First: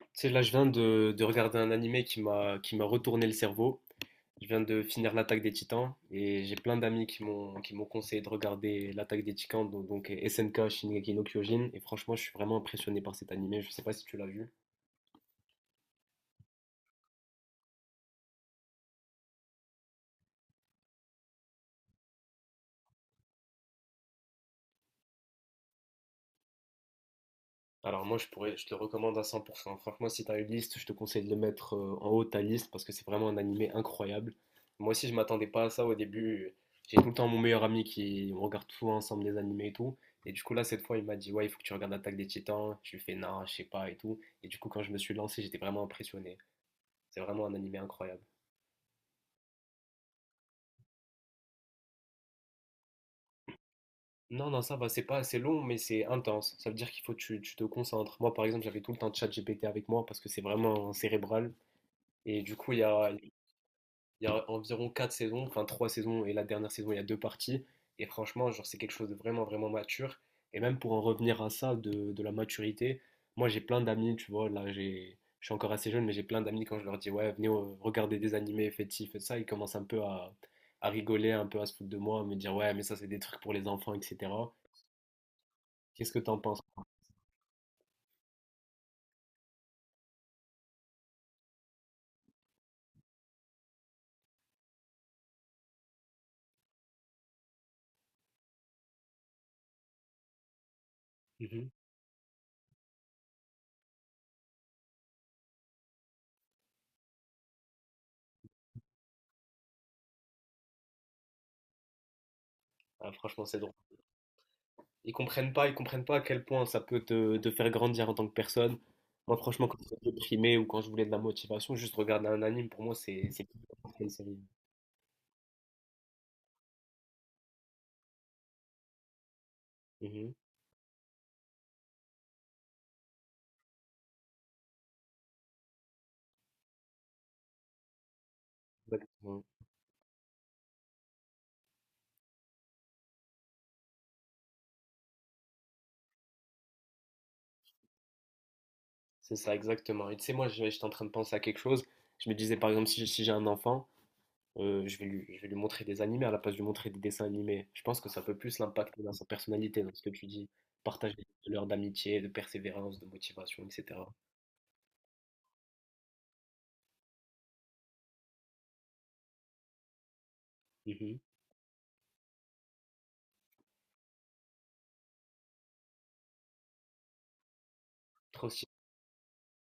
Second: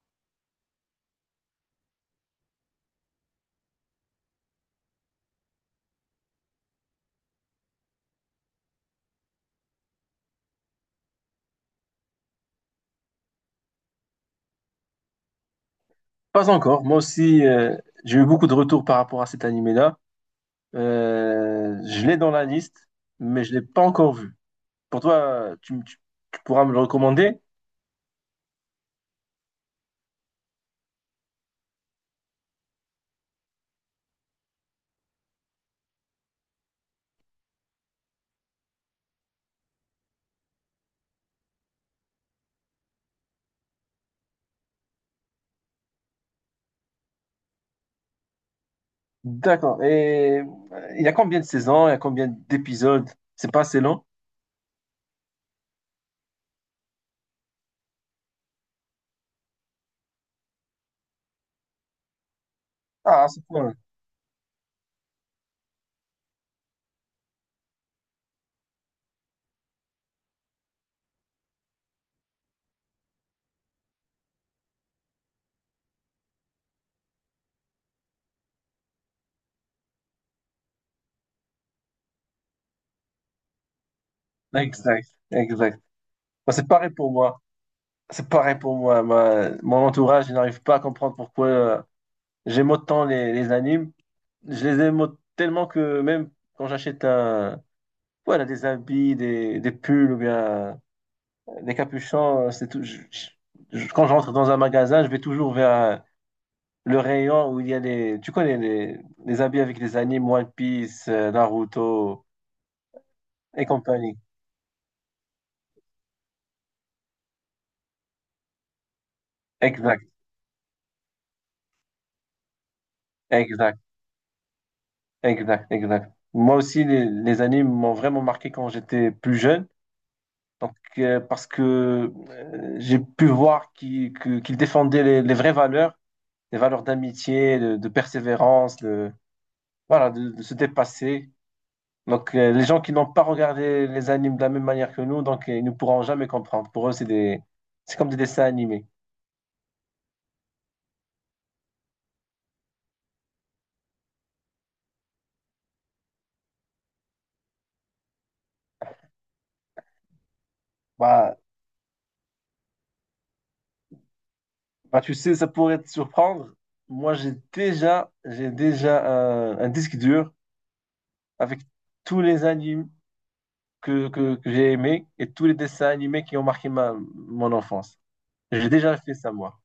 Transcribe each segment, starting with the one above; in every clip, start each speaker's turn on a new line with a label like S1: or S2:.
S1: Tu sais, là, je viens de regarder un animé qui m'a retourné le cerveau. Je viens de finir l'Attaque des Titans et j'ai plein d'amis qui m'ont conseillé de regarder l'Attaque des Titans, donc SNK Shingeki no Kyojin. Et franchement, je suis vraiment impressionné par cet animé. Je sais pas si tu l'as vu.
S2: Pas encore. Moi aussi, j'ai eu beaucoup de retours par rapport à cet animé-là. Je l'ai dans la liste, mais je l'ai pas encore vu. Pour toi, tu pourras me le recommander?
S1: Alors moi, je te le recommande à 100%. Franchement, si tu as une liste, je te conseille de le mettre en haut de ta liste parce que c'est vraiment un animé incroyable. Moi aussi, je m'attendais pas à ça au début. J'ai tout le temps mon meilleur ami qui on regarde tout ensemble les animés et tout. Et du coup là, cette fois, il m'a dit ouais, il faut que tu regardes Attaque des Titans. Je lui fais non, je sais pas et tout. Et du coup, quand je me suis lancé, j'étais vraiment impressionné. C'est vraiment un animé incroyable.
S2: D'accord. Et il y a combien de saisons? Il y a combien d'épisodes? C'est pas assez long?
S1: Non, non, ça va, c'est pas assez long, mais c'est intense. Ça veut dire qu'il faut que tu te concentres. Moi, par exemple, j'avais tout le temps ChatGPT avec moi parce que c'est vraiment cérébral. Et du coup,
S2: Ah, c'est cool.
S1: il y a environ 4 saisons, enfin 3 saisons et la dernière saison, il y a deux parties. Et franchement, genre, c'est quelque chose de vraiment, vraiment mature. Et même pour en revenir à ça, de la maturité, moi j'ai plein d'amis, tu vois, je suis encore assez jeune, mais j'ai plein d'amis quand je leur dis, ouais, venez regarder des animés, faites ci, faites ça, ils commencent un peu à rigoler, un peu à se foutre de moi, à me dire, ouais, mais ça c'est des trucs pour les enfants, etc.
S2: Exact, exact.
S1: Qu'est-ce que t'en
S2: Moi,
S1: penses?
S2: c'est pareil pour moi. C'est pareil pour moi. Mon entourage, il n'arrive pas à comprendre pourquoi j'aime autant les animes. Je les aime tellement que même quand j'achète un, voilà, des habits, des pulls ou bien
S1: Mhm.
S2: des capuchons. C'est tout. Quand je rentre dans un magasin, je vais toujours vers le rayon où il y a les. Tu connais les habits avec les animes One Piece, Naruto
S1: Ah, franchement, c'est
S2: et
S1: drôle.
S2: compagnie.
S1: Ils comprennent pas à quel point ça peut te faire grandir en tant que personne. Moi, franchement, quand
S2: Exact,
S1: j'étais déprimé ou quand je voulais de la motivation, juste regarder un anime, pour moi, c'est plus
S2: exact,
S1: important qu'une série.
S2: exact, exact. Moi aussi, les animes m'ont vraiment marqué quand j'étais plus jeune.
S1: Mhm.
S2: Donc, parce que j'ai pu voir qu'ils défendaient les vraies valeurs, les valeurs d'amitié, de persévérance,
S1: Exactement.
S2: voilà, de se dépasser. Donc, les gens qui n'ont pas regardé les animes de la même manière que nous, donc, ils ne pourront jamais comprendre. Pour eux, c'est des... c'est comme des dessins animés.
S1: C'est ça, exactement. Et tu sais, moi, j'étais en train de penser à quelque chose. Je me disais, par exemple, si j'ai un enfant, je vais lui montrer des animés à la place de lui montrer des dessins animés. Je pense que ça peut plus l'impacter dans sa personnalité, dans ce que tu dis. Partager des
S2: Bah,
S1: valeurs d'amitié, de persévérance, de motivation, etc.
S2: bah, tu sais, ça pourrait te surprendre. Moi, j'ai déjà un disque dur
S1: Mhm.
S2: avec tous les animes que j'ai aimés et tous les dessins animés qui ont marqué mon enfance.
S1: Trop stylé.
S2: J'ai déjà fait ça, moi.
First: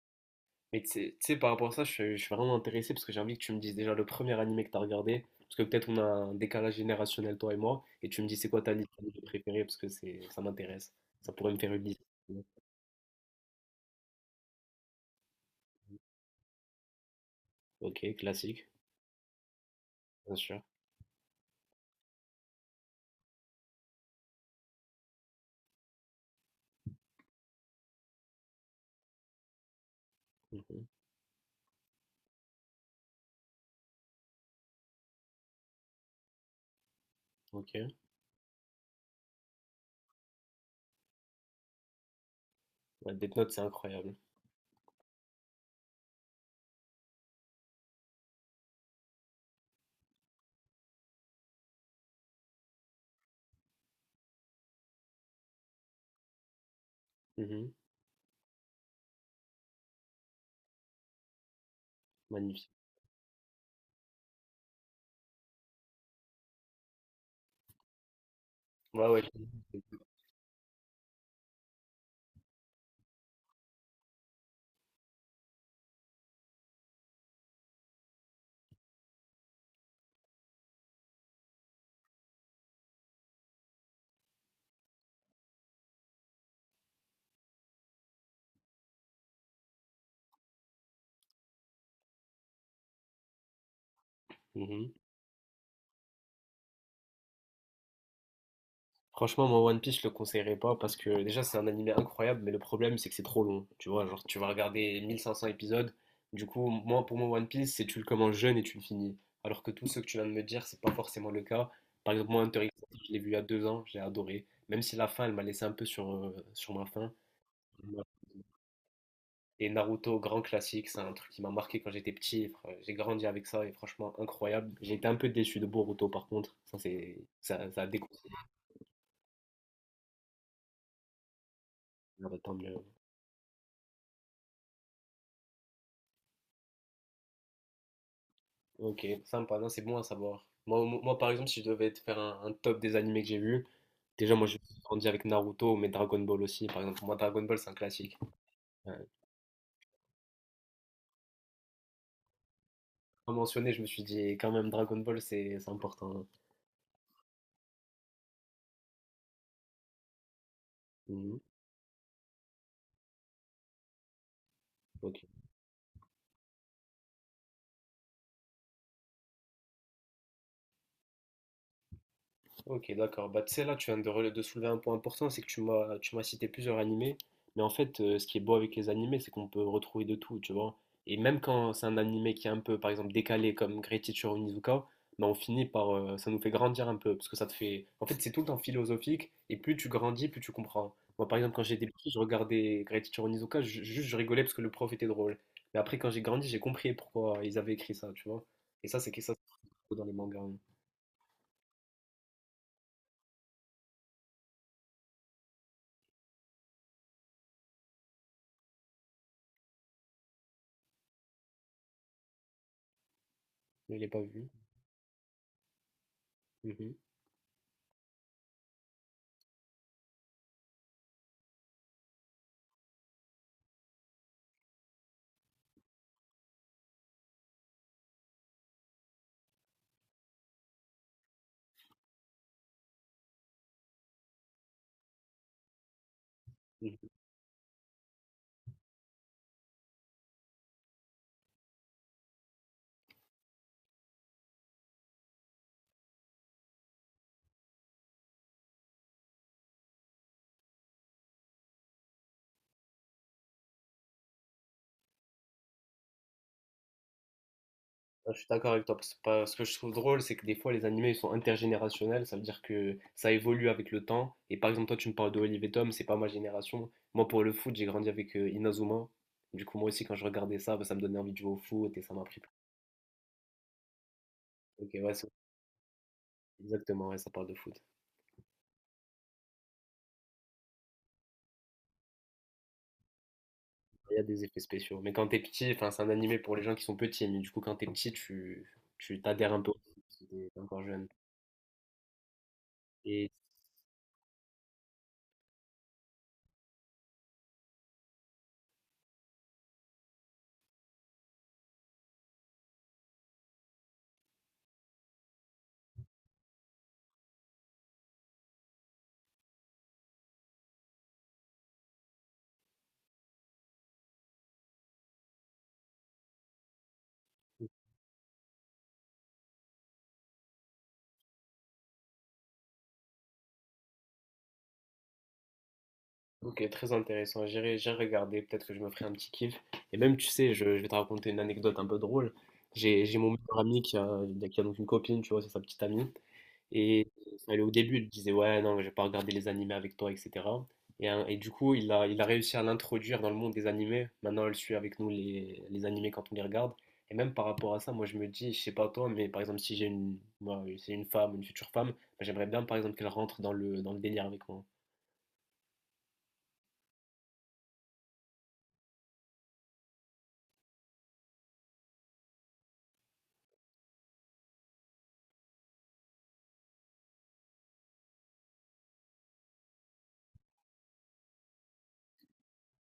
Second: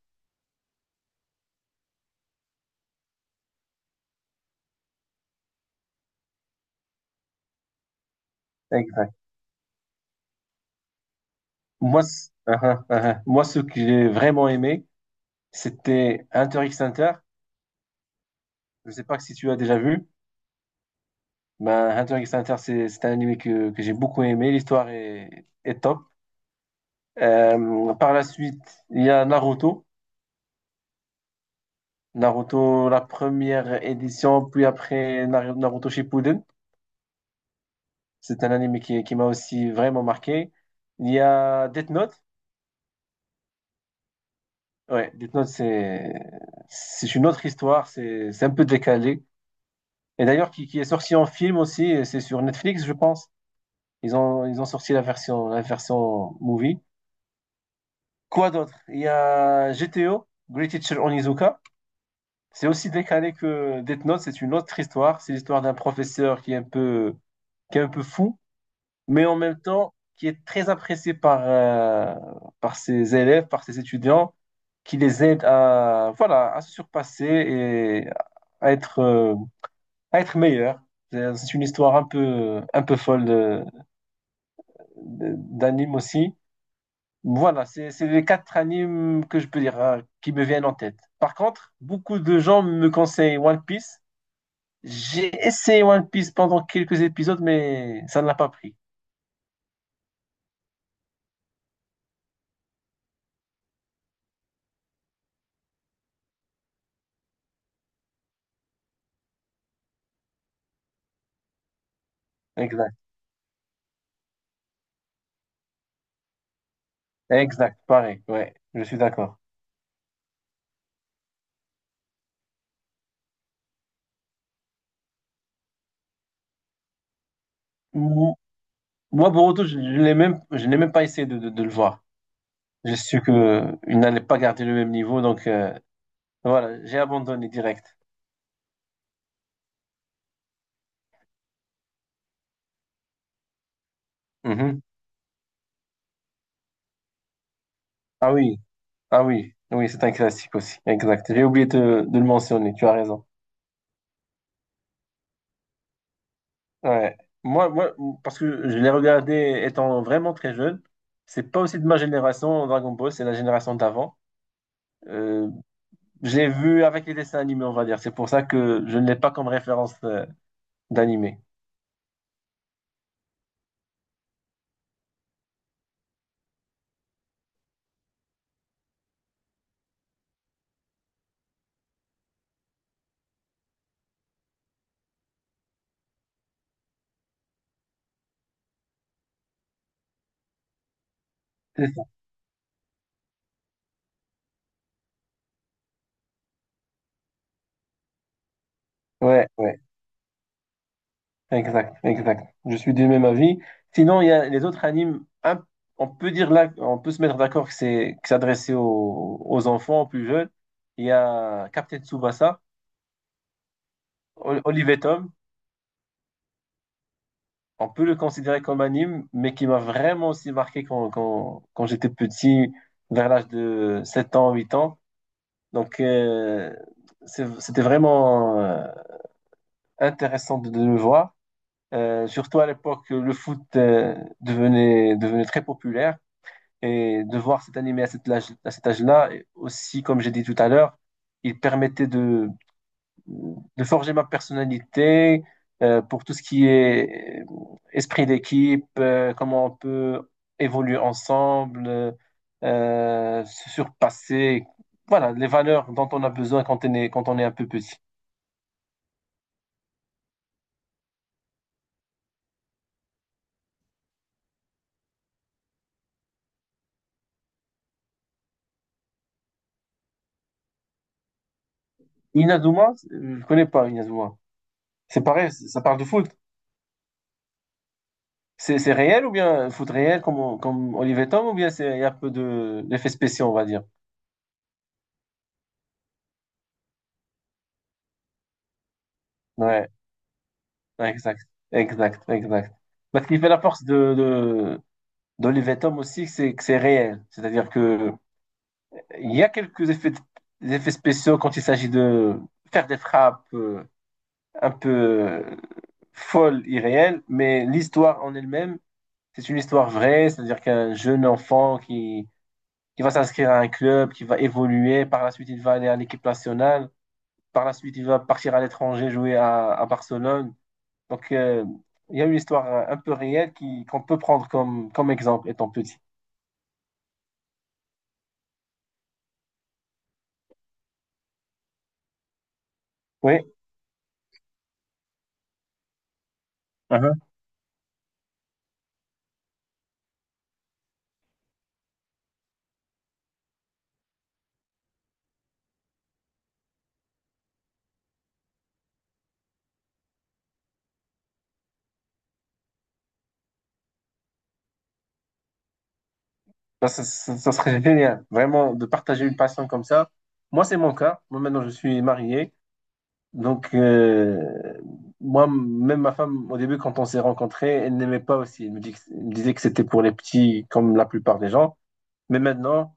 S1: Mais par rapport à ça, je suis vraiment intéressé parce que j'ai envie que tu me dises déjà le premier animé que tu as regardé. Parce que peut-être on a un décalage générationnel, toi et moi. Et tu me dis c'est quoi ta liste
S2: Exact.
S1: d'animés préférée parce que ça m'intéresse. Ça pourrait me faire une
S2: Moi,
S1: liste.
S2: uh-huh, uh-huh. Moi, ce que j'ai vraiment aimé, c'était Hunter x Hunter.
S1: Ok, classique,
S2: Je ne sais pas si tu as déjà vu.
S1: bien sûr.
S2: Ben, Hunter x Hunter, c'est un anime que j'ai beaucoup aimé. L'histoire est top. Par la suite, il y a Naruto.
S1: Mhm.
S2: Naruto, la première édition, puis après Naruto Shippuden.
S1: Ok.
S2: C'est un anime qui m'a aussi vraiment marqué. Il y a Death Note.
S1: Ouais, Death Note, c'est incroyable.
S2: Ouais, Death Note, c'est une autre histoire. C'est un peu décalé. Et d'ailleurs, qui est sorti en film aussi. Et c'est sur Netflix, je pense. Ils ont sorti la version movie.
S1: Mhm.
S2: Quoi d'autre? Il y a GTO, Great Teacher Onizuka. C'est
S1: Magnifique.
S2: aussi décalé que Death Note, c'est une autre histoire. C'est l'histoire d'un professeur qui est un peu, qui est un peu fou,
S1: Ouais, ouais.
S2: mais en même temps qui est très apprécié par, par ses élèves, par ses étudiants, qui les aide à, voilà, à se surpasser et à être, euh, à être meilleur. C'est une histoire un peu folle d'anime aussi. Voilà, c'est les quatre animes que je peux dire hein, qui me viennent en tête. Par contre, beaucoup de gens me conseillent One Piece.
S1: Mhm.
S2: J'ai essayé One Piece pendant quelques épisodes, mais ça ne l'a pas pris.
S1: Franchement, moi, One Piece, je le conseillerais pas parce que déjà, c'est un animé incroyable, mais le problème, c'est que c'est trop long. Tu vois, genre, tu vas regarder 1500 épisodes. Du coup, pour moi, One Piece, c'est tu le commences jeune et tu le finis. Alors que tous ceux que tu viens de me dire, c'est pas forcément le cas. Par exemple, moi, Hunter x
S2: Exact,
S1: Hunter, je l'ai vu il y a 2 ans, j'ai adoré. Même si la fin, elle m'a laissé un peu sur ma faim.
S2: exact, pareil, ouais, je suis d'accord.
S1: Et Naruto, grand classique, c'est un truc qui m'a marqué quand j'étais petit. J'ai grandi avec ça et franchement, incroyable. J'ai été un peu déçu de Boruto, par contre. Ça a déconseillé.
S2: Mou- Moi, Boruto, je l'ai même, je n'ai même pas essayé de le voir. J'ai su que il n'allait pas garder le même niveau, donc voilà, j'ai abandonné direct.
S1: Ok, sympa, non, c'est bon à savoir. Par exemple, si je devais te faire un top des animés que j'ai vus, déjà, moi, j'ai
S2: Mhm.
S1: grandi avec Naruto, mais Dragon Ball aussi. Par exemple, moi, Dragon Ball, c'est un classique.
S2: Ah oui,
S1: Euh,
S2: ah oui, oui, c'est un classique aussi, exact. J'ai oublié de le mentionner, tu as raison.
S1: Comme mentionné, je me suis dit, quand même, Dragon Ball, c'est important, hein.
S2: Ouais. Moi, parce que je l'ai regardé étant vraiment très jeune.
S1: Mhm.
S2: C'est pas aussi de ma génération, Dragon Ball, c'est la génération d'avant.
S1: Ok.
S2: Euh, je l'ai vu avec les dessins animés, on va dire. C'est pour ça que je ne l'ai pas comme référence d'animé.
S1: Ok, d'accord. Bah, tu sais, là, tu viens de soulever un point important, c'est que tu m'as cité plusieurs animés. Mais en fait, ce qui est beau avec les animés, c'est qu'on peut retrouver de tout, tu vois. Et même quand c'est un animé qui est un peu, par exemple, décalé comme Great Teacher Onizuka, bah, on finit par. Ça nous fait grandir un peu, parce que ça te fait. En fait, c'est tout le temps philosophique, et plus tu grandis, plus tu comprends. Moi, par exemple, quand j'étais
S2: C'est ça.
S1: petit, je regardais Great Teacher Onizuka, juste je rigolais parce que le prof était drôle. Mais après, quand j'ai grandi, j'ai compris pourquoi ils avaient écrit ça, tu vois. Et ça,
S2: Ouais, ouais.
S1: c'est dans les mangas, hein.
S2: Exact, exact. Je suis du même avis. Sinon, il y a les autres animes, on peut dire là, on peut se mettre d'accord que c'est adressé aux, aux enfants, aux plus jeunes. Il y a Captain Tsubasa,
S1: Je ne l'ai pas vu.
S2: Olive et Tom.
S1: Mhm,
S2: On peut le considérer comme anime, mais qui m'a vraiment aussi marqué quand j'étais petit, vers l'âge de 7 ans, 8 ans. Donc, c'était vraiment intéressant de le voir. Surtout à l'époque, le foot devenait très populaire.
S1: mhm.
S2: Et de voir cet animé à cet âge, à cet âge-là, et aussi, comme j'ai dit tout à l'heure, il permettait de forger ma personnalité pour tout ce qui est esprit d'équipe, comment on peut évoluer ensemble, se surpasser, voilà, les valeurs dont on a besoin quand on est un peu petit.
S1: Ah, je suis d'accord avec toi, parce que ce que je trouve drôle, c'est que des fois les animés ils sont intergénérationnels, ça veut dire que ça évolue avec le temps. Et par exemple, toi tu me parles de Olive et Tom, c'est pas ma génération. Moi pour le foot, j'ai grandi avec Inazuma. Du coup, moi aussi, quand je regardais ça, bah, ça me donnait envie de jouer au foot et ça m'a pris.
S2: Inazuma, je connais pas Inazuma.
S1: Ok, ouais,
S2: C'est
S1: c'est-
S2: pareil, ça parle de foot.
S1: Exactement, ouais, ça parle de foot.
S2: C'est réel ou bien foot réel comme Olivier Tom ou bien c'est il y a un peu de d'effets spéciaux, on va dire.
S1: Il y a des effets spéciaux. Mais quand t'es petit, enfin, c'est un animé pour les gens qui sont petits, mais du coup, quand t'es petit, tu t'adhères un peu au
S2: Ouais,
S1: foot, si t'es encore
S2: ouais, exact, exact, exact. Parce
S1: jeune.
S2: qu'il fait la force de d'Olivier Tom aussi, c'est que c'est réel. C'est-à-dire que il y a quelques effets, des effets spéciaux quand il s'agit de faire des frappes un peu folles, irréelles, mais l'histoire en elle-même, c'est une histoire vraie, c'est-à-dire qu'un jeune enfant qui va s'inscrire à un club, qui va évoluer, par la suite il va aller à l'équipe nationale. Par la suite, il va partir à l'étranger, à Barcelone. Donc, il y a une histoire un peu réelle qu'on peut prendre comme exemple étant petit.
S1: Ok, très intéressant. J'irai regarder. Peut-être que je me ferai un petit kiff. Et même, tu sais, je vais te raconter une anecdote un peu drôle. J'ai mon
S2: Oui,
S1: meilleur ami qui a donc une copine, tu vois, c'est sa petite amie. Et
S2: uh-huh.
S1: elle, au début, elle disait, ouais, non, je vais pas regarder les animés avec toi, etc. Et, hein, et du coup, il a réussi à l'introduire dans le monde des animés. Maintenant, elle suit avec nous les animés quand on les regarde. Et même par rapport à ça, moi, je me dis, je sais pas toi, mais par exemple, si j'ai une, moi, c'est une femme, une future femme, bah, j'aimerais bien, par exemple, qu'elle rentre dans dans le délire avec moi.
S2: Ben, ça serait génial, vraiment, de partager une passion comme ça. Moi, c'est mon cas. Moi, maintenant, je suis marié. Donc, moi, même ma femme, au début, quand on s'est rencontrés, elle n'aimait pas aussi. Elle me disait que c'était pour les petits, comme la plupart des gens. Mais maintenant,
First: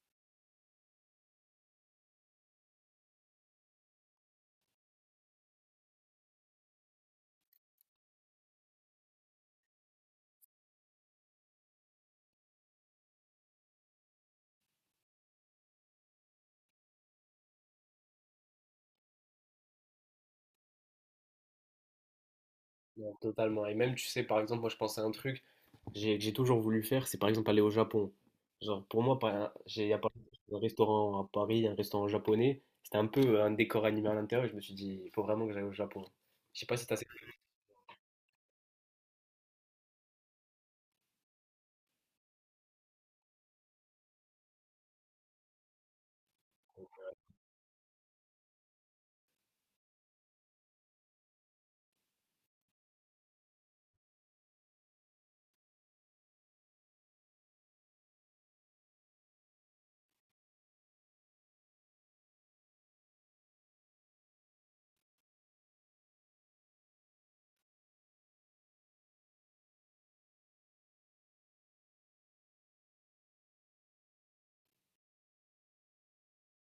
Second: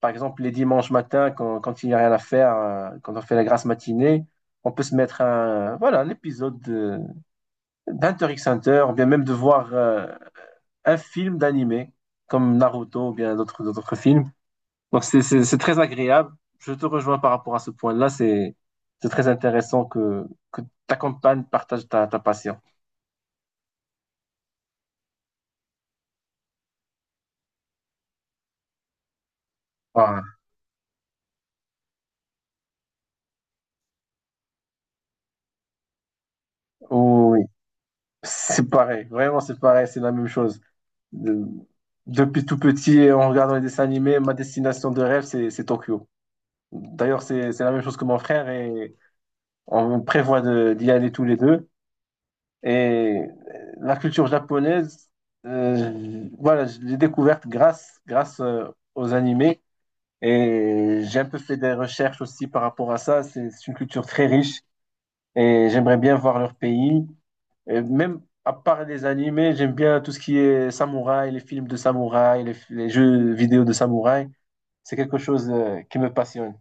S2: par exemple, les dimanches matins, quand il n'y a rien à faire, quand on fait la grasse matinée, on peut se mettre un, voilà, un épisode d'Hunter x Hunter, ou bien même de voir un film d'animé, comme Naruto, ou bien d'autres films. Donc, c'est très agréable. Je te rejoins par rapport à ce point-là. C'est très intéressant que ta compagne partage ta passion.
S1: Non, totalement. Et même, tu sais, par exemple, moi, je pensais à un truc que j'ai toujours voulu faire, c'est par exemple aller au Japon. Genre, pour moi, par- j'ai il y a pas-
S2: Voilà.
S1: Un restaurant à Paris, un restaurant japonais, c'était un peu un décor animé à l'intérieur. Et Je me suis dit, il faut vraiment que j'aille au Japon. Je sais pas si t'as...
S2: Oh, oui, oui. C'est pareil. Vraiment, c'est pareil. C'est la même chose. De- Depuis tout petit, en regardant les dessins animés, ma destination de rêve, c'est Tokyo. D'ailleurs, c'est la même chose que mon frère et on prévoit d'y aller tous les deux. Et la culture japonaise, voilà, je l'ai découverte grâce aux animés. Et j'ai un peu fait des recherches aussi par rapport à ça. C'est une culture très riche et j'aimerais bien voir leur pays. Et même à part les animés, j'aime bien tout ce qui est samouraï, les films de samouraï, les jeux vidéo de samouraï. C'est quelque chose qui me passionne.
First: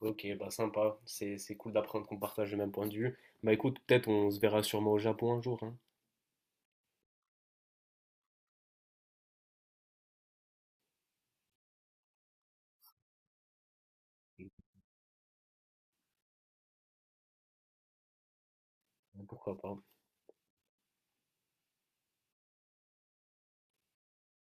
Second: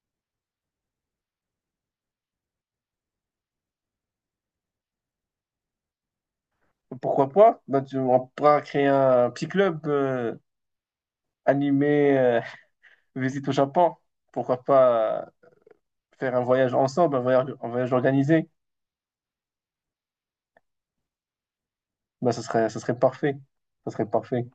S1: Ok, bah sympa, c'est cool d'apprendre qu'on partage le même point de vue. Bah écoute, peut-être on se verra sûrement au Japon un jour, hein.
S2: Pourquoi pas? On pourra créer un petit club animé visite au Japon. Pourquoi pas faire un voyage ensemble, un voyage organisé?
S1: Pourquoi pas.
S2: Ben, ça serait parfait. Ça serait parfait.